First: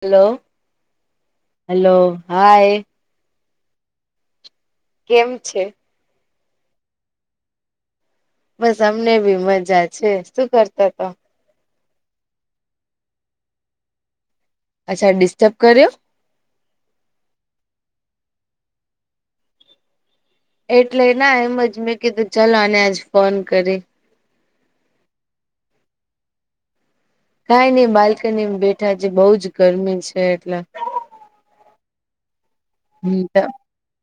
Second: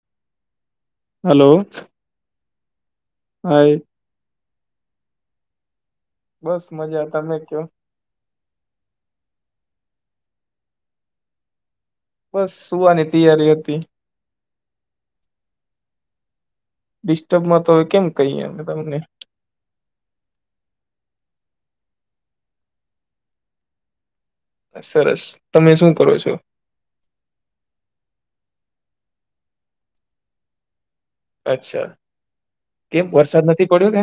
Hello hello hello hi. Hi. કેમ છે? બસ મજા, તમે કયો. બસ અમને બી મજા છે, શું કરતા તા? બસ સુવાની તૈયારી હતી. અચ્છા ડિસ્ટબ કર્યો? ડિસ્ટર્બમાં તો અવે કેમ કહીએ અમે તમને. એટલે ના એમ જ મેં કીધું ચાલો આને આજ ફોન કરી. સરસ. તમે શું કરો છો? કઈ નહીં બાલ્કનીમાં બેઠા છી બઉ જ ગરમી છે એટલે. અચ્છા, કેમ વરસાદ નથી પડ્યો ને.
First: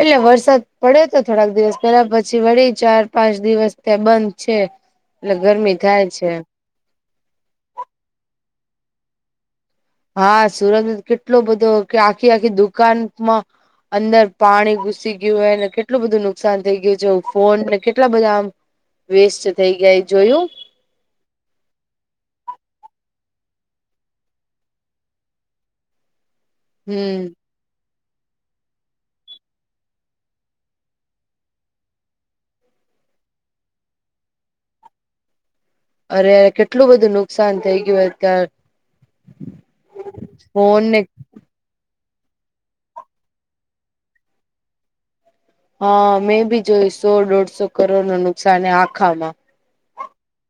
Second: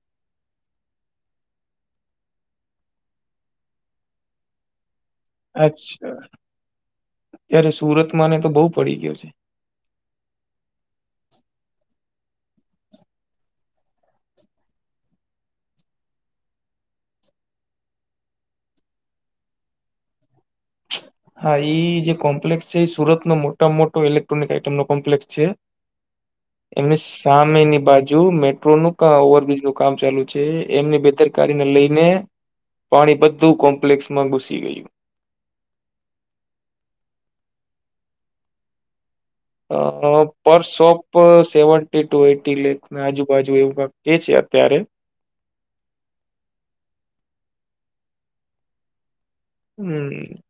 હ એટલે વરસાદ પડ્યો તો થોડાક દિવસ પેલા પછી વળી ચાર પાંચ દિવસ થયાં બંધ છે. એટલે ગરમી થાય અચ્છા, છે યાર સુરતમાંને તો બહુ પડી ગયો છે. હા સુરત કેટલો બધો કે આખી આખી દુકાનમાં અંદર પાણી ઘુસી ગયું હેને કેટલું બધું નુકસાન થઈ ગયું જો ફોનને કેટલા બધા આમ વેસ્ટ થઈ ગા એ જોયું? હા ઈ જે કોમ્પ્લેક્સ છે એ સુરતનો મોટામાં મોટો ઇલેક્ટ્રોનિક આઈટમનો કોમ્પ્લેક્ષસ છે. એની હમ સામેની બાજુ મે ટ્રોનુ ઓવરબ્રીજ નું કામ ચાલુ છે એમની બેદરકારીને લઈને પાણી બધું કોમ્પ્લેક્સમાં ઘુસી ગયું. અરે કેટલું બધું નુકસાન થઈ ગયુ એ ત્યાંર. અ પર ફોનને શોપ સેવન ટેટૂ અઈટી લેખ ના આજુબાજુ એવું કાક કે છે અત્યારે. હા મેં બી જોયું સો દોઢસો કરોડનું નુકસાન હે આખામાં. હમ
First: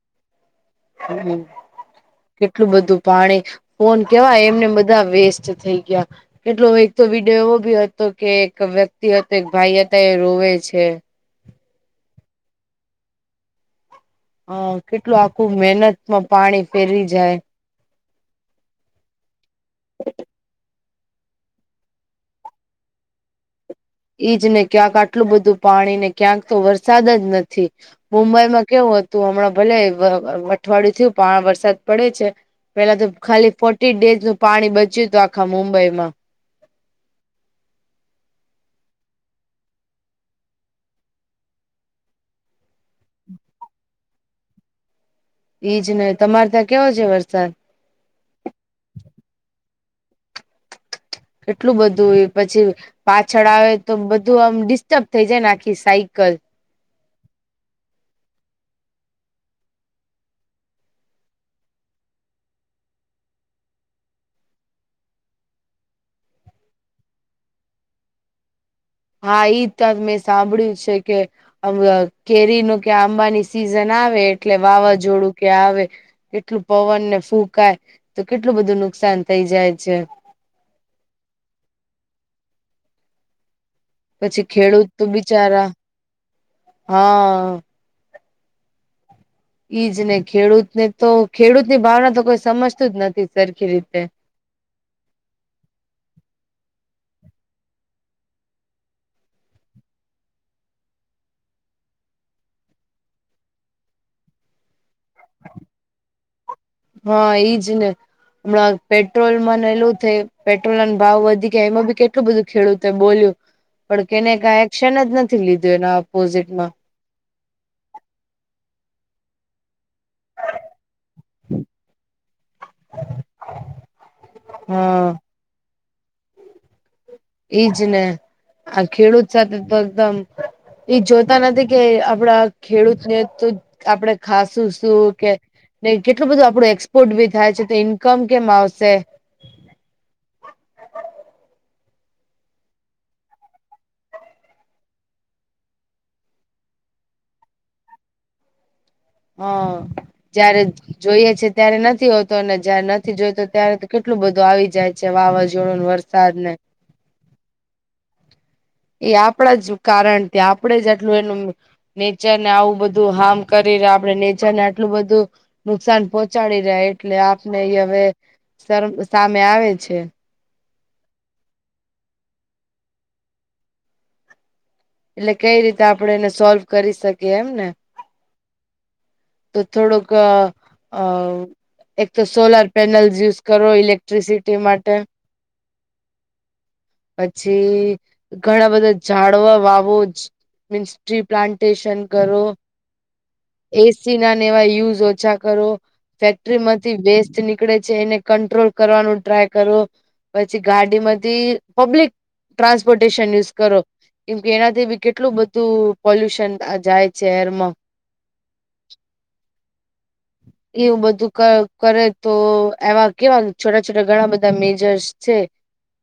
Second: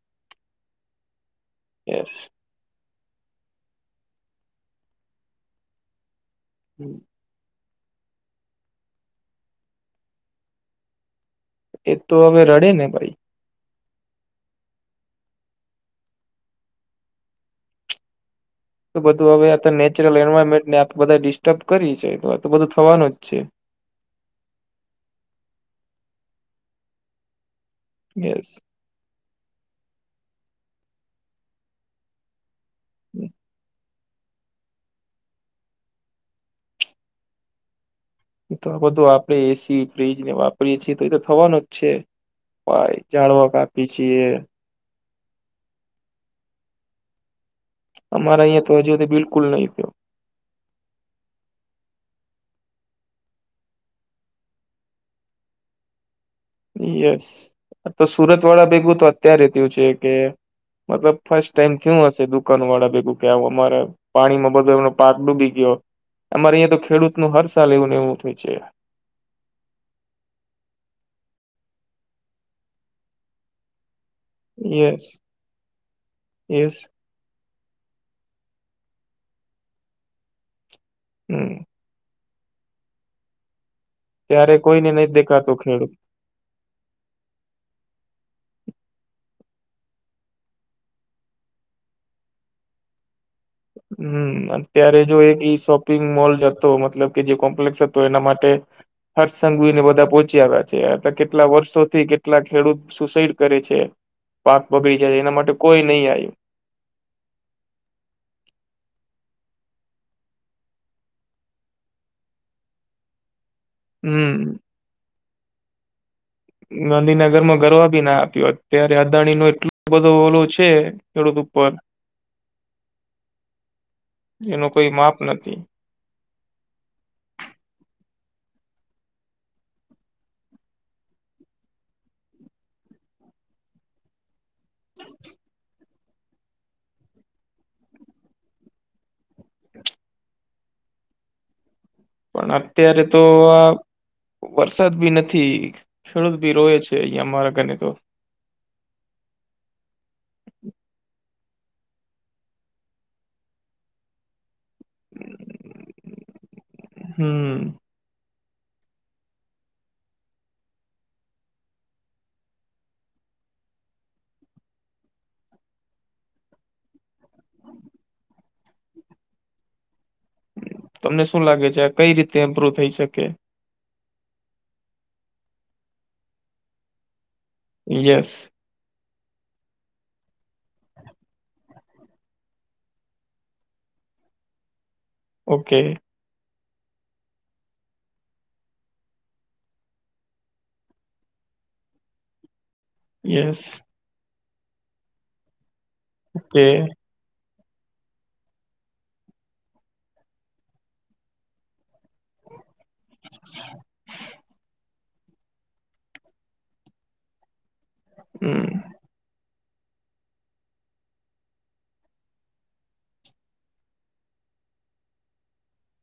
હમ હમ યસ. કેટલું બધું પાણી, ફોન કેવા એમને એમ બધા વેસ્ટ થઈ ગયા. કેટલું એક તો વીડ ડિયો એવો ભી હતો કે એક વ્યક્તિ હતો એક ભાઈ હતા એ રોવે છે. એતો હવે રડે ને ભાઈ. હહ કેટલું આખું મહેનતમાં પાણી ફેરવી જાય. તો બધું હવે આત નેચરલ એન્વાયરમેન્ટને આપે બધાએ ડિસ્ટર્બ કરી છે તો આતો બધું થવાનું જ છે. ઈજ ને ક્યાંક આટલું બધું પાણી ને ક્યાંક તો વરસાદ જ નથી યસ મુંબઈમાં કેવું હત તું હમણાં ભલે અઠવાડિયું થયું પણ વરસાદ પડે છે પેલા તો ખાલી ફ ટી ડેઝનું પાણી બચ્યું તું આખા મુંબઈમાં. ઈ તો આ બધું આપડે એસી, ફ્રીજને વાપરીએે છીએ તો એતો થવાનું જ છે. ભાઈ ઝાળવા કાપી છીએ. ઈજને તમારે ત્યાં કેવો છે વરસાદ? અમારે અહીંયા તો હજુ હુધી બિલકુલ નહી થયો. કેટલું બધું એ પછી પાછળ આવે તો બધું આમ ડિસ્ટર્બ થઈ જાય ને આખી સાઈકલ. યસ. આતો સુરતવાળા ભેગું તો અત્યારે થયું છે કે મતલબ ફર્સ્ટ ટાઈમ થયું હશે દુકાનુંવાળા ભેગું કે આવું અમારા પાણીમાં બધો એનો પાક ડૂબી ગયો. અમારે અહીંયા તો ખેડૂતનું હર સાલ એવું ને એવું થયું છે. હા ઈજ કાક મેં સાંભળ્યું છે કે અવ કેરીનો કે આંબાની સિઝન આવે એટલે યસ વાવાઝોડું કે આવે, કેટલું યસ પવનને ફૂંકાય. તો કેટલું બધું નુકસાન થઇ જાય છે. હમ પછી ત્યારે ખેડૂત કોઈને તો નહી દેખાતો બિચારા ખેડૂત હહ ઈજ ને ખેડૂતને તો ખેડૂતની ભાવના તો કોઈ સમજતું જ નથી. સરખી રીતે હમ અન અત્યારે જો એક ઈ શોપિંગ મોલ હતો મતલબ કે જે કોમ્પ્લેસ હતો એના માટે હર્ષ સંઘવીને બધા પોહચી આવ્યા છે આત કેટલા વર્ષોથી, કેટલા ખેડૂત સુસાઈડ કરે છે. પાક બગડી જાય એના માટે કોઈ નહી આયું. હા ઈજ ને. હમણાં પેટ્રોલમાંને એલું થે પેટ્રોલના ને ભાવ વધી ગયા એમાં બી કેટલું બધું ખેડૂતે બોલ્યું. પણ કેને કાય હમ એક્શન જ નથી લીધું એના અપોઝિટમાં. ઈ ગાંધીનગરમાં કરવા બી ના આપ્યું અત્યારે અદાણીનું એટલું બધું ઓલું છે. ખેડૂત ઉપર એનું કોઈ હા માપ નથી. ઈજ ને આ ખેડૂત સાથે તો એકદમ એ જોતા નથી કે આપડા ખેડૂતને તો આપણેે ખાસ શું શું કે ને કેટલું બધું આપડું એક્સપોર્ટ ભી થાય છે. તો ઇન્કમ કેમ આવશે? પણ અત્યારે તો આ વરસાદ ભી નથી. ખેડૂત ભી રોવે છે અહિયાં અમારા કને તો. હહ જયારે જોઈએ છે ત્યારે નથી હોતો. અને જયારે નથી જોઈતો ત્યારે તો કેટલું બધું આવી જાય. છે વાવાઝોડુંને, વરસાદને. હમ એ આપણા જ કારણ કે આપણેે જ અટલું એનું નુક નેચરને આવું બધું હાર્મ કરી રાખ અને આપણે નેચર ને આટલું બધું નુકસાન પહોંચાડી રહ્યા એટલે આપને હવે. સરમ સામે આવે છે. તમને શું લાગે છે આ કઈ રીતે ઇમ્પ્રુવ થઈ શકે? એટલે કઈ રીતે આપડે એને સોલ્વ કરી શકીએ એમ ને. યસ. તો થોડોક અ અવ. એક તો સોલાર પેનલ યુઝ કરો ઇલેક્ટ્રિસિટી માટે. ઓકે. પછી ઘણા બધા ઝાડવા વાવ રોજ મીન્સ ટ્રી પ્લાન્ટેશન કરો. યસ. પીસી ના ને એવા યુઝ ઓછા કરો. ફેક્ટરી કે માંથી વેસ્ટ ની નીકળે છે એને કટ્રોલ કરવાનું ટ્રાય કરો. પછી ગાડીમાંથી પબ્લિક ટ્રાસપોર્ટેશન યુઝ કરો. કેમકે એનાથી બી કેટલું બધું પોલ્યુશન જાય છે. એરમાં. હમ્મ. [inaudible] એવું બધું ક કરે તો એવા કેવા છોટા છોટા ઘણા બધા મેજર્સ છે.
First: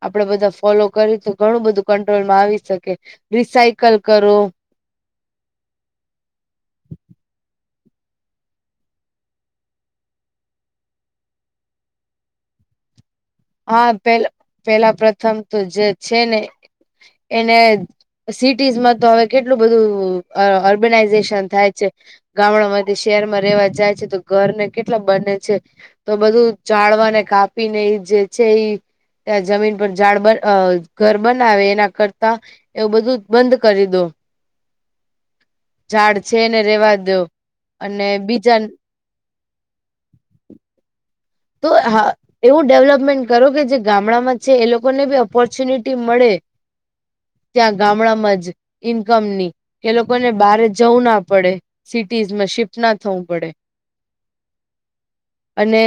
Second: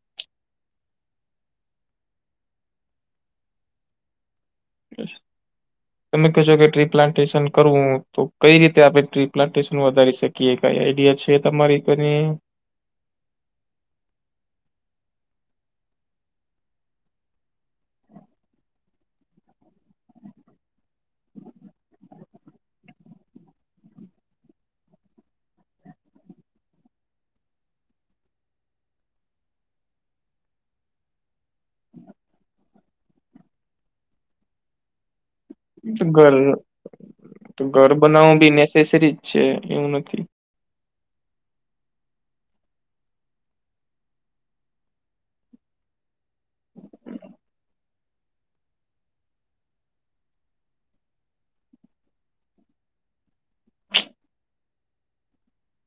આપડે બધા ફોલો કરી તો ઘણું બધું કંટ્રોલમાં આવી શકે. રિસાયકલ કરો [inaudible] તમે કેશો કે ટ્રી પ્લાન્ટેશન કરવું તો કઈ રીતે આપણે ટ્રી પ્લાન્ટેશન વધારી શકીએ? કે કઈ આઈડિયા છે તમારી તરે. હા પે પેલા પ્રથમ તો જે છે ને એને. સિટીઝમાં તો હવે કેટલું બધું અ અર્બેનાઈઝેશન થાય છે. ગામડા માંથી શહેરમાં રહેવા જાય છે. તો ઘરને કેટલા બને છે. તો બધું જાળવાને કાપીને એ જે છે ઈ. ત્યાં જમીન પર ઝાડ બ અ ઘર બનાવે એના કરતા એવું બધું બંધ કરી દો. ઝાડ ઘર છે એને રેવા દો ઘર અને બનાવવું બી બીજા નેસેસરીજ છે એવું નથી. તો હા. એવું ડેવલપમેન્ટ કરો કે જે ગામડામાં છે. એ લોકોને બી ઓપોર્ચ્યુનિટી મળે. ત્યાં ગામડામાં જ ઈન્કમ ની એ લોકોને બહારે જવું ના પડે. સિટીઝમાં શિફ્ટ ના થવું પડે. અને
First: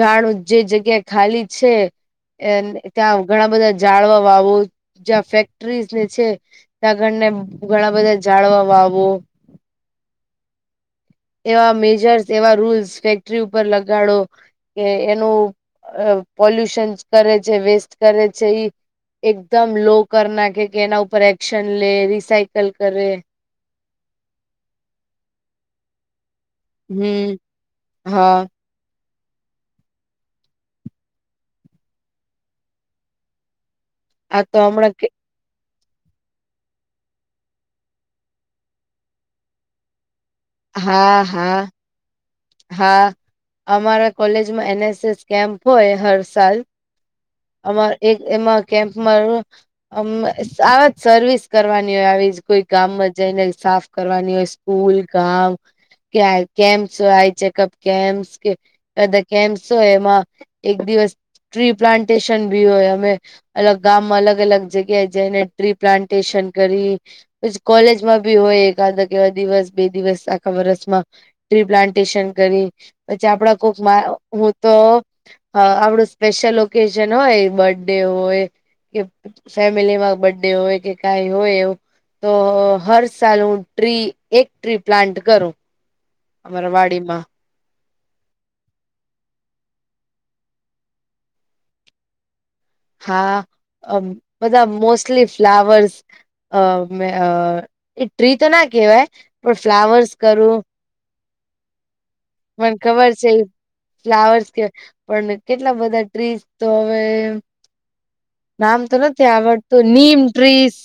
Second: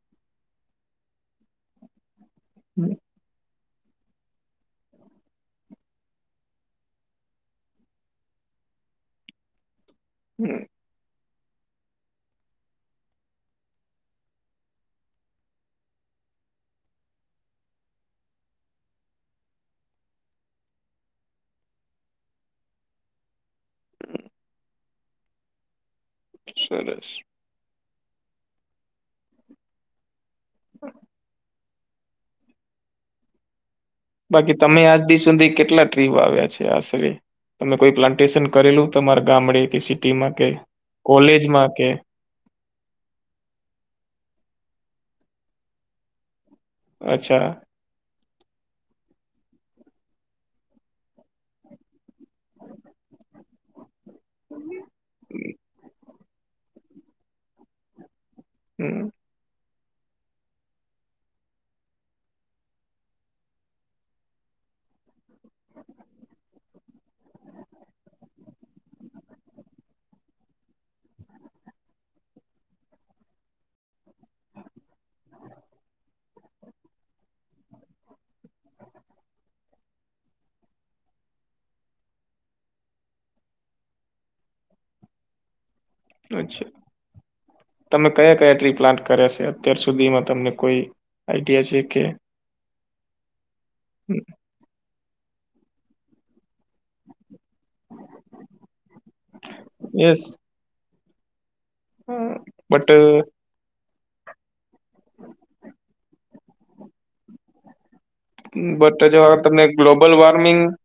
જાણું જે જગ્યા ખાલી છે. એને ત્યાં ઘણા બધા જાળવા વાવો જ્યાં ફેક્ટરીઝ ને છે. ત આગળને ઘણા બધા જાળવા વાવો. હમ્મ. એવા મેજર્સ એવા રૂલ્સ ફેક્ટરી ઉપર લગાડો. કે એનું પોલ્યુશન કરે છે. વેસ્ટ કરે છે. ઈ એકદમ લો કરી નાખે કે એના ઉપર એક્શન લે રિસાયકલ કરે સરસ હમ્મ હા. હમ્મ. આ બાકી તો તમે હમણાં કે આજદી સુધી કેટલા બીજ વાવ્યા છે. છે. આશરે તમે કોઈ પ્લાન્ટેશન કરેલું તમારા ગામડે કે સિટીમાં ક્યાંય. હા હા. હા અમારા કોલેજમાં એન એસ એસ કેમ્પ હોય હર સાલ. અચ્છા. આમા એક એમાં કેમ્પમાં અ આવાજ સર્વિસ કરવાની હોય આવી જ કોઈ ગામમાં જઈને સાફ કરવાની હોય સ્કૂલ, ગામ, કે કેમ્પ્સ આ ચેકઅપ કેમ્પસ કે હમ બધા કેમ્પ્સ હોય એમાં એક દિવસ ટ્રી પ્લાન્ટેશન ભી હોય અમે અલગ ગામમાં અલગ અલગ જગ્યાએ જઈને ટ્રી પ્લાન્ટેશન કરી પછી કોલેજમાં ભી હોય એકાદક એવા દિવસ બે દિવસ આખા વરસમાં ટ્રી પ્લાન્ટેશન કરી પછી આપડા કોક મા હું તો હ આપડું સ્પેશિયલ ઓકેજન હોય બર્થ ડે હોય કે ફેમિલીમાં બર્થડે હોય કે કઈ હોય એવું તો હર સાલ હું ટ્રી એક ટ્રી પ્લાન્ટ કરું અચ્છા અમારા વાડીમાં તમે કયા કયા ટ્રી પ્લાન્ટ કર્યા છે અત્યાર સુધીમાં તમને કોઈ આઈડિયા છે કે હા અ બધા મોસ્ટલી ફ્લાવર્સ અ એ ટ્રી તો ના કેહેવાય પણ ફ્લાવર્સ યસ કરું મને બટ ખબર છે. ફ્લાવર્સ કે પણ કેટલા બધા ટ્રીઝ તો હવે નામ તો બટ જો નથી તમને આવડતું ગ્લોબલ નીમ વોર્મિંગ ટ્રીસ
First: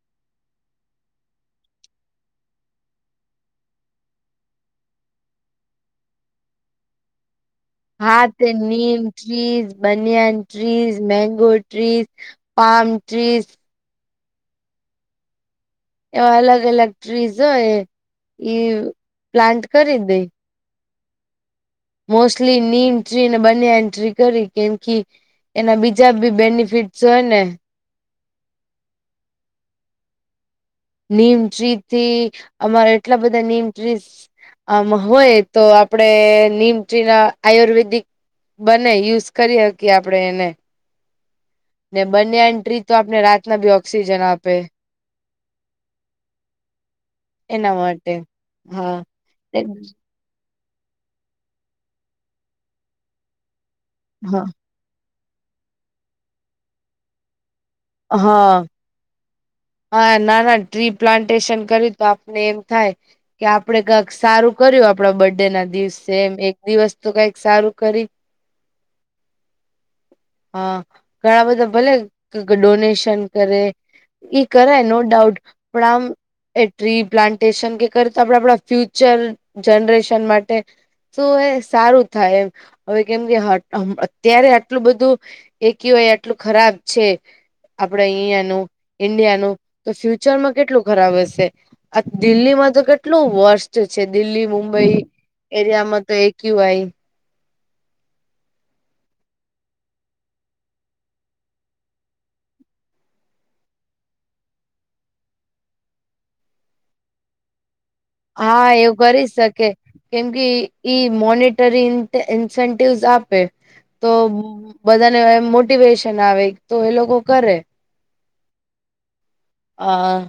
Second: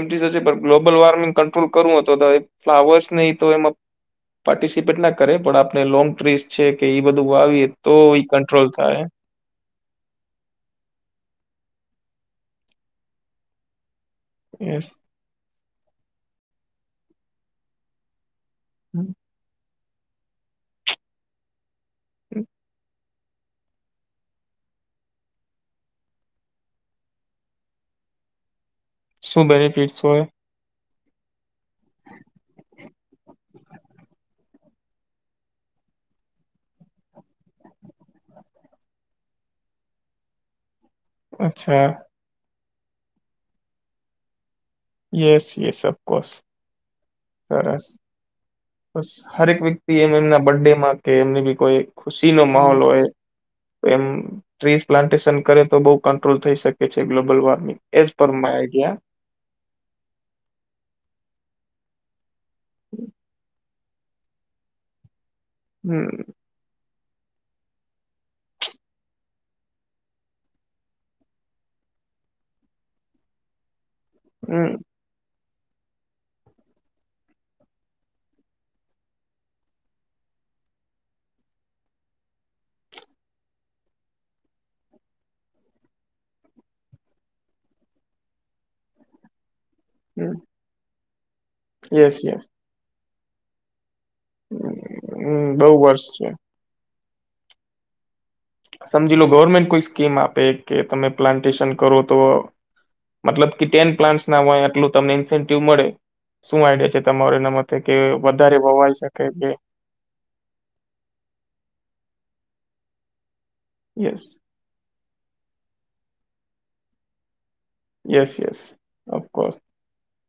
મટી તો છે પણ ગ્લોબલ વોર્મિંગ કંટ્રોલ કરવું હતો તો ફ્લાવર્સ નહીં તો એમાં પાર્ટિસિપેટ ના કરે પણ આપણે લોંગ ટ્રીસ છે કે એ બધું વાવીએ તો એ હા તે કંટ્રોલ નીમ થાય. Trees banyan trees, mango trees, palm trees એસ. એવા અલગ અલગ ટ્રીઝ હોએ ઈ પ્લાન્ટ કરી દેઇ. Mostly neem tree banyan tree કરી કેમ કે એના બીજા બી બેનિફિટસ હોય ને શું બેનિફિટ્સ હોય. નીમ ટ્રી થી અમારા એટલા બધા નીમ ટ્રી આમ હોય તો આપડે નીમ ટ્રી ના આયુર્વેદિક બને યુઝ કરી હકીએ આપણે એને અચ્છા. બનયાન ટ્રી તો આપને રાતના બી ઓક્સિજન આપે. યસ યસ સબ કોર્સ. એના સરસ માટે હા બસ હરેક વ્યક્તિ એમ એમના બર્થડેમાં કે એમની બી કોઈ ખુશી નો માહોલ હોય તો એમ હા ટ્રી પ્લાન્ટેશન કરે તો બહુ કંટ્રોલ થઈ શકે છે ગ્લોબલ વોર્મિંગ એઝ પર હા માય આઈડિયા હા નાના ટ્રી પ્લાન્ટેશન કર્યું તો આપને એમ થાય કે આપડે કંઈક સારું કર્યું આપણા બર્થ ડે ના હમ દિવસેમ એક દિવસ તો કઈક સારું કરી હા ઘણા બધા ભલે ડોનેશન કરે ઈ હમ કરાય નો ડાઉટ પણ આમ એ ટ્રી પ્લાન્ટેશન કે કરત આપણા આપણા ફ્યુચર જનરેશન માટે શું એ સારું થાય એમ હવે કેમ કે હ અત્યારે આટલું બધું એ કેવાય આટલું ખરાબ છે આપડે અહિયાંનું ઈન્ડિયાનું તો હમ ફ્યુચરમાં કેટલું ખરાબ હશે આ યસ યસ દિલ્હીમાં તો કેટલું વર્ષ છે દિલ્હી મુંબઈ હમ બહુ એરિયામાં વર્ષ તો છે એકયુવાય સમજી લો ગવર્મેન્ટ કોઈ સ્કીમ આપે કે તમે પ્લાન્ટેશન કરો તો મતલબ કે ટેન પ્લાન્ટસ ના હોય આટલું તમને ઇન્સેન્ટિવ મળે શું આઈડિયા છે તમારે એના. કે કે વધારે હા એવું વવાઈ શકે કરી કે. કેમ કે ઈ મોનિટરી ઇન ઇન્સેન્ટિવસ આપે તો. યસ બધાને એમ મોટિવેશન આવે તો એ લોકો કરે. Yes yes. ઓફકોર્સ અ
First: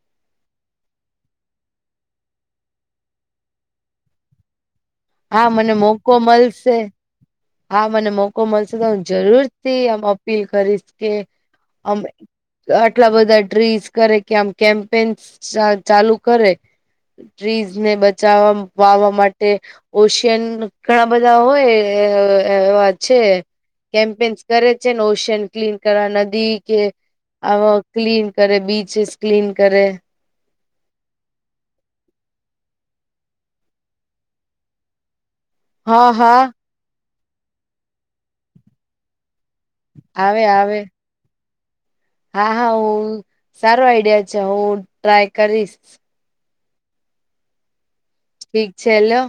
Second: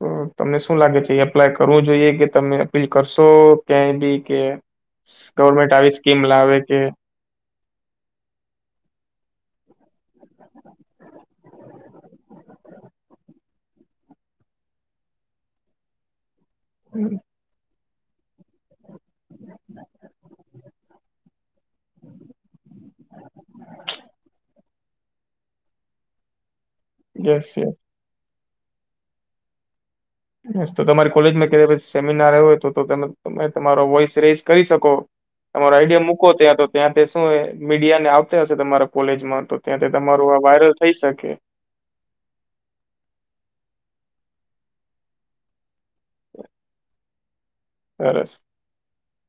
તો તમને શું લાગે છે એપ્લાય કરવું જોઈએ કે તમે અપીલ કરશો ક્યાંય બી કે. હા ગવર્મેન્ટ મને આવી મોકો સ્કીમ લાવે મલશે. કે હા મને મોકો મળશે તો હું જરૂર થી આમ અપીલ કરીશ કે. અમે. આટલા બધા ડ્રીમસ કરે કે આમ કેમ્પેન્સ ચાલુ કરે. હમ્મ. ટ્રીઝ ને બચાવવા વાવા માટે ઓશિયન ઘણા બધા હોય અ એવા છે. કેમ્પેન્ઈસ કરે છે ને ઓશયન ક્લીન કરવા નદી કે યસ આ યસ ક્લીન કરે બીચીસ ક્લીન કરે. બસ તો તમારી કોલેજમાં કયારેક સેમિનાર આયવો તો તમે તમારો વોઈસ રેઝ કરી શકો. તમારો આઈડિયા હા મૂકો હા ત્યાં તો ત્યાંથી શું મીડિયા ને આવતા હશે તમારા કોલેજમાં તો. ત્યાંથી તમારું આવે આ વાયરલ આવે થઈ શકે. હા હા હવ સારો આઈડિયા છે હું ટ્રાય કરીશ. સરસ. ઠીક છે લ્યો.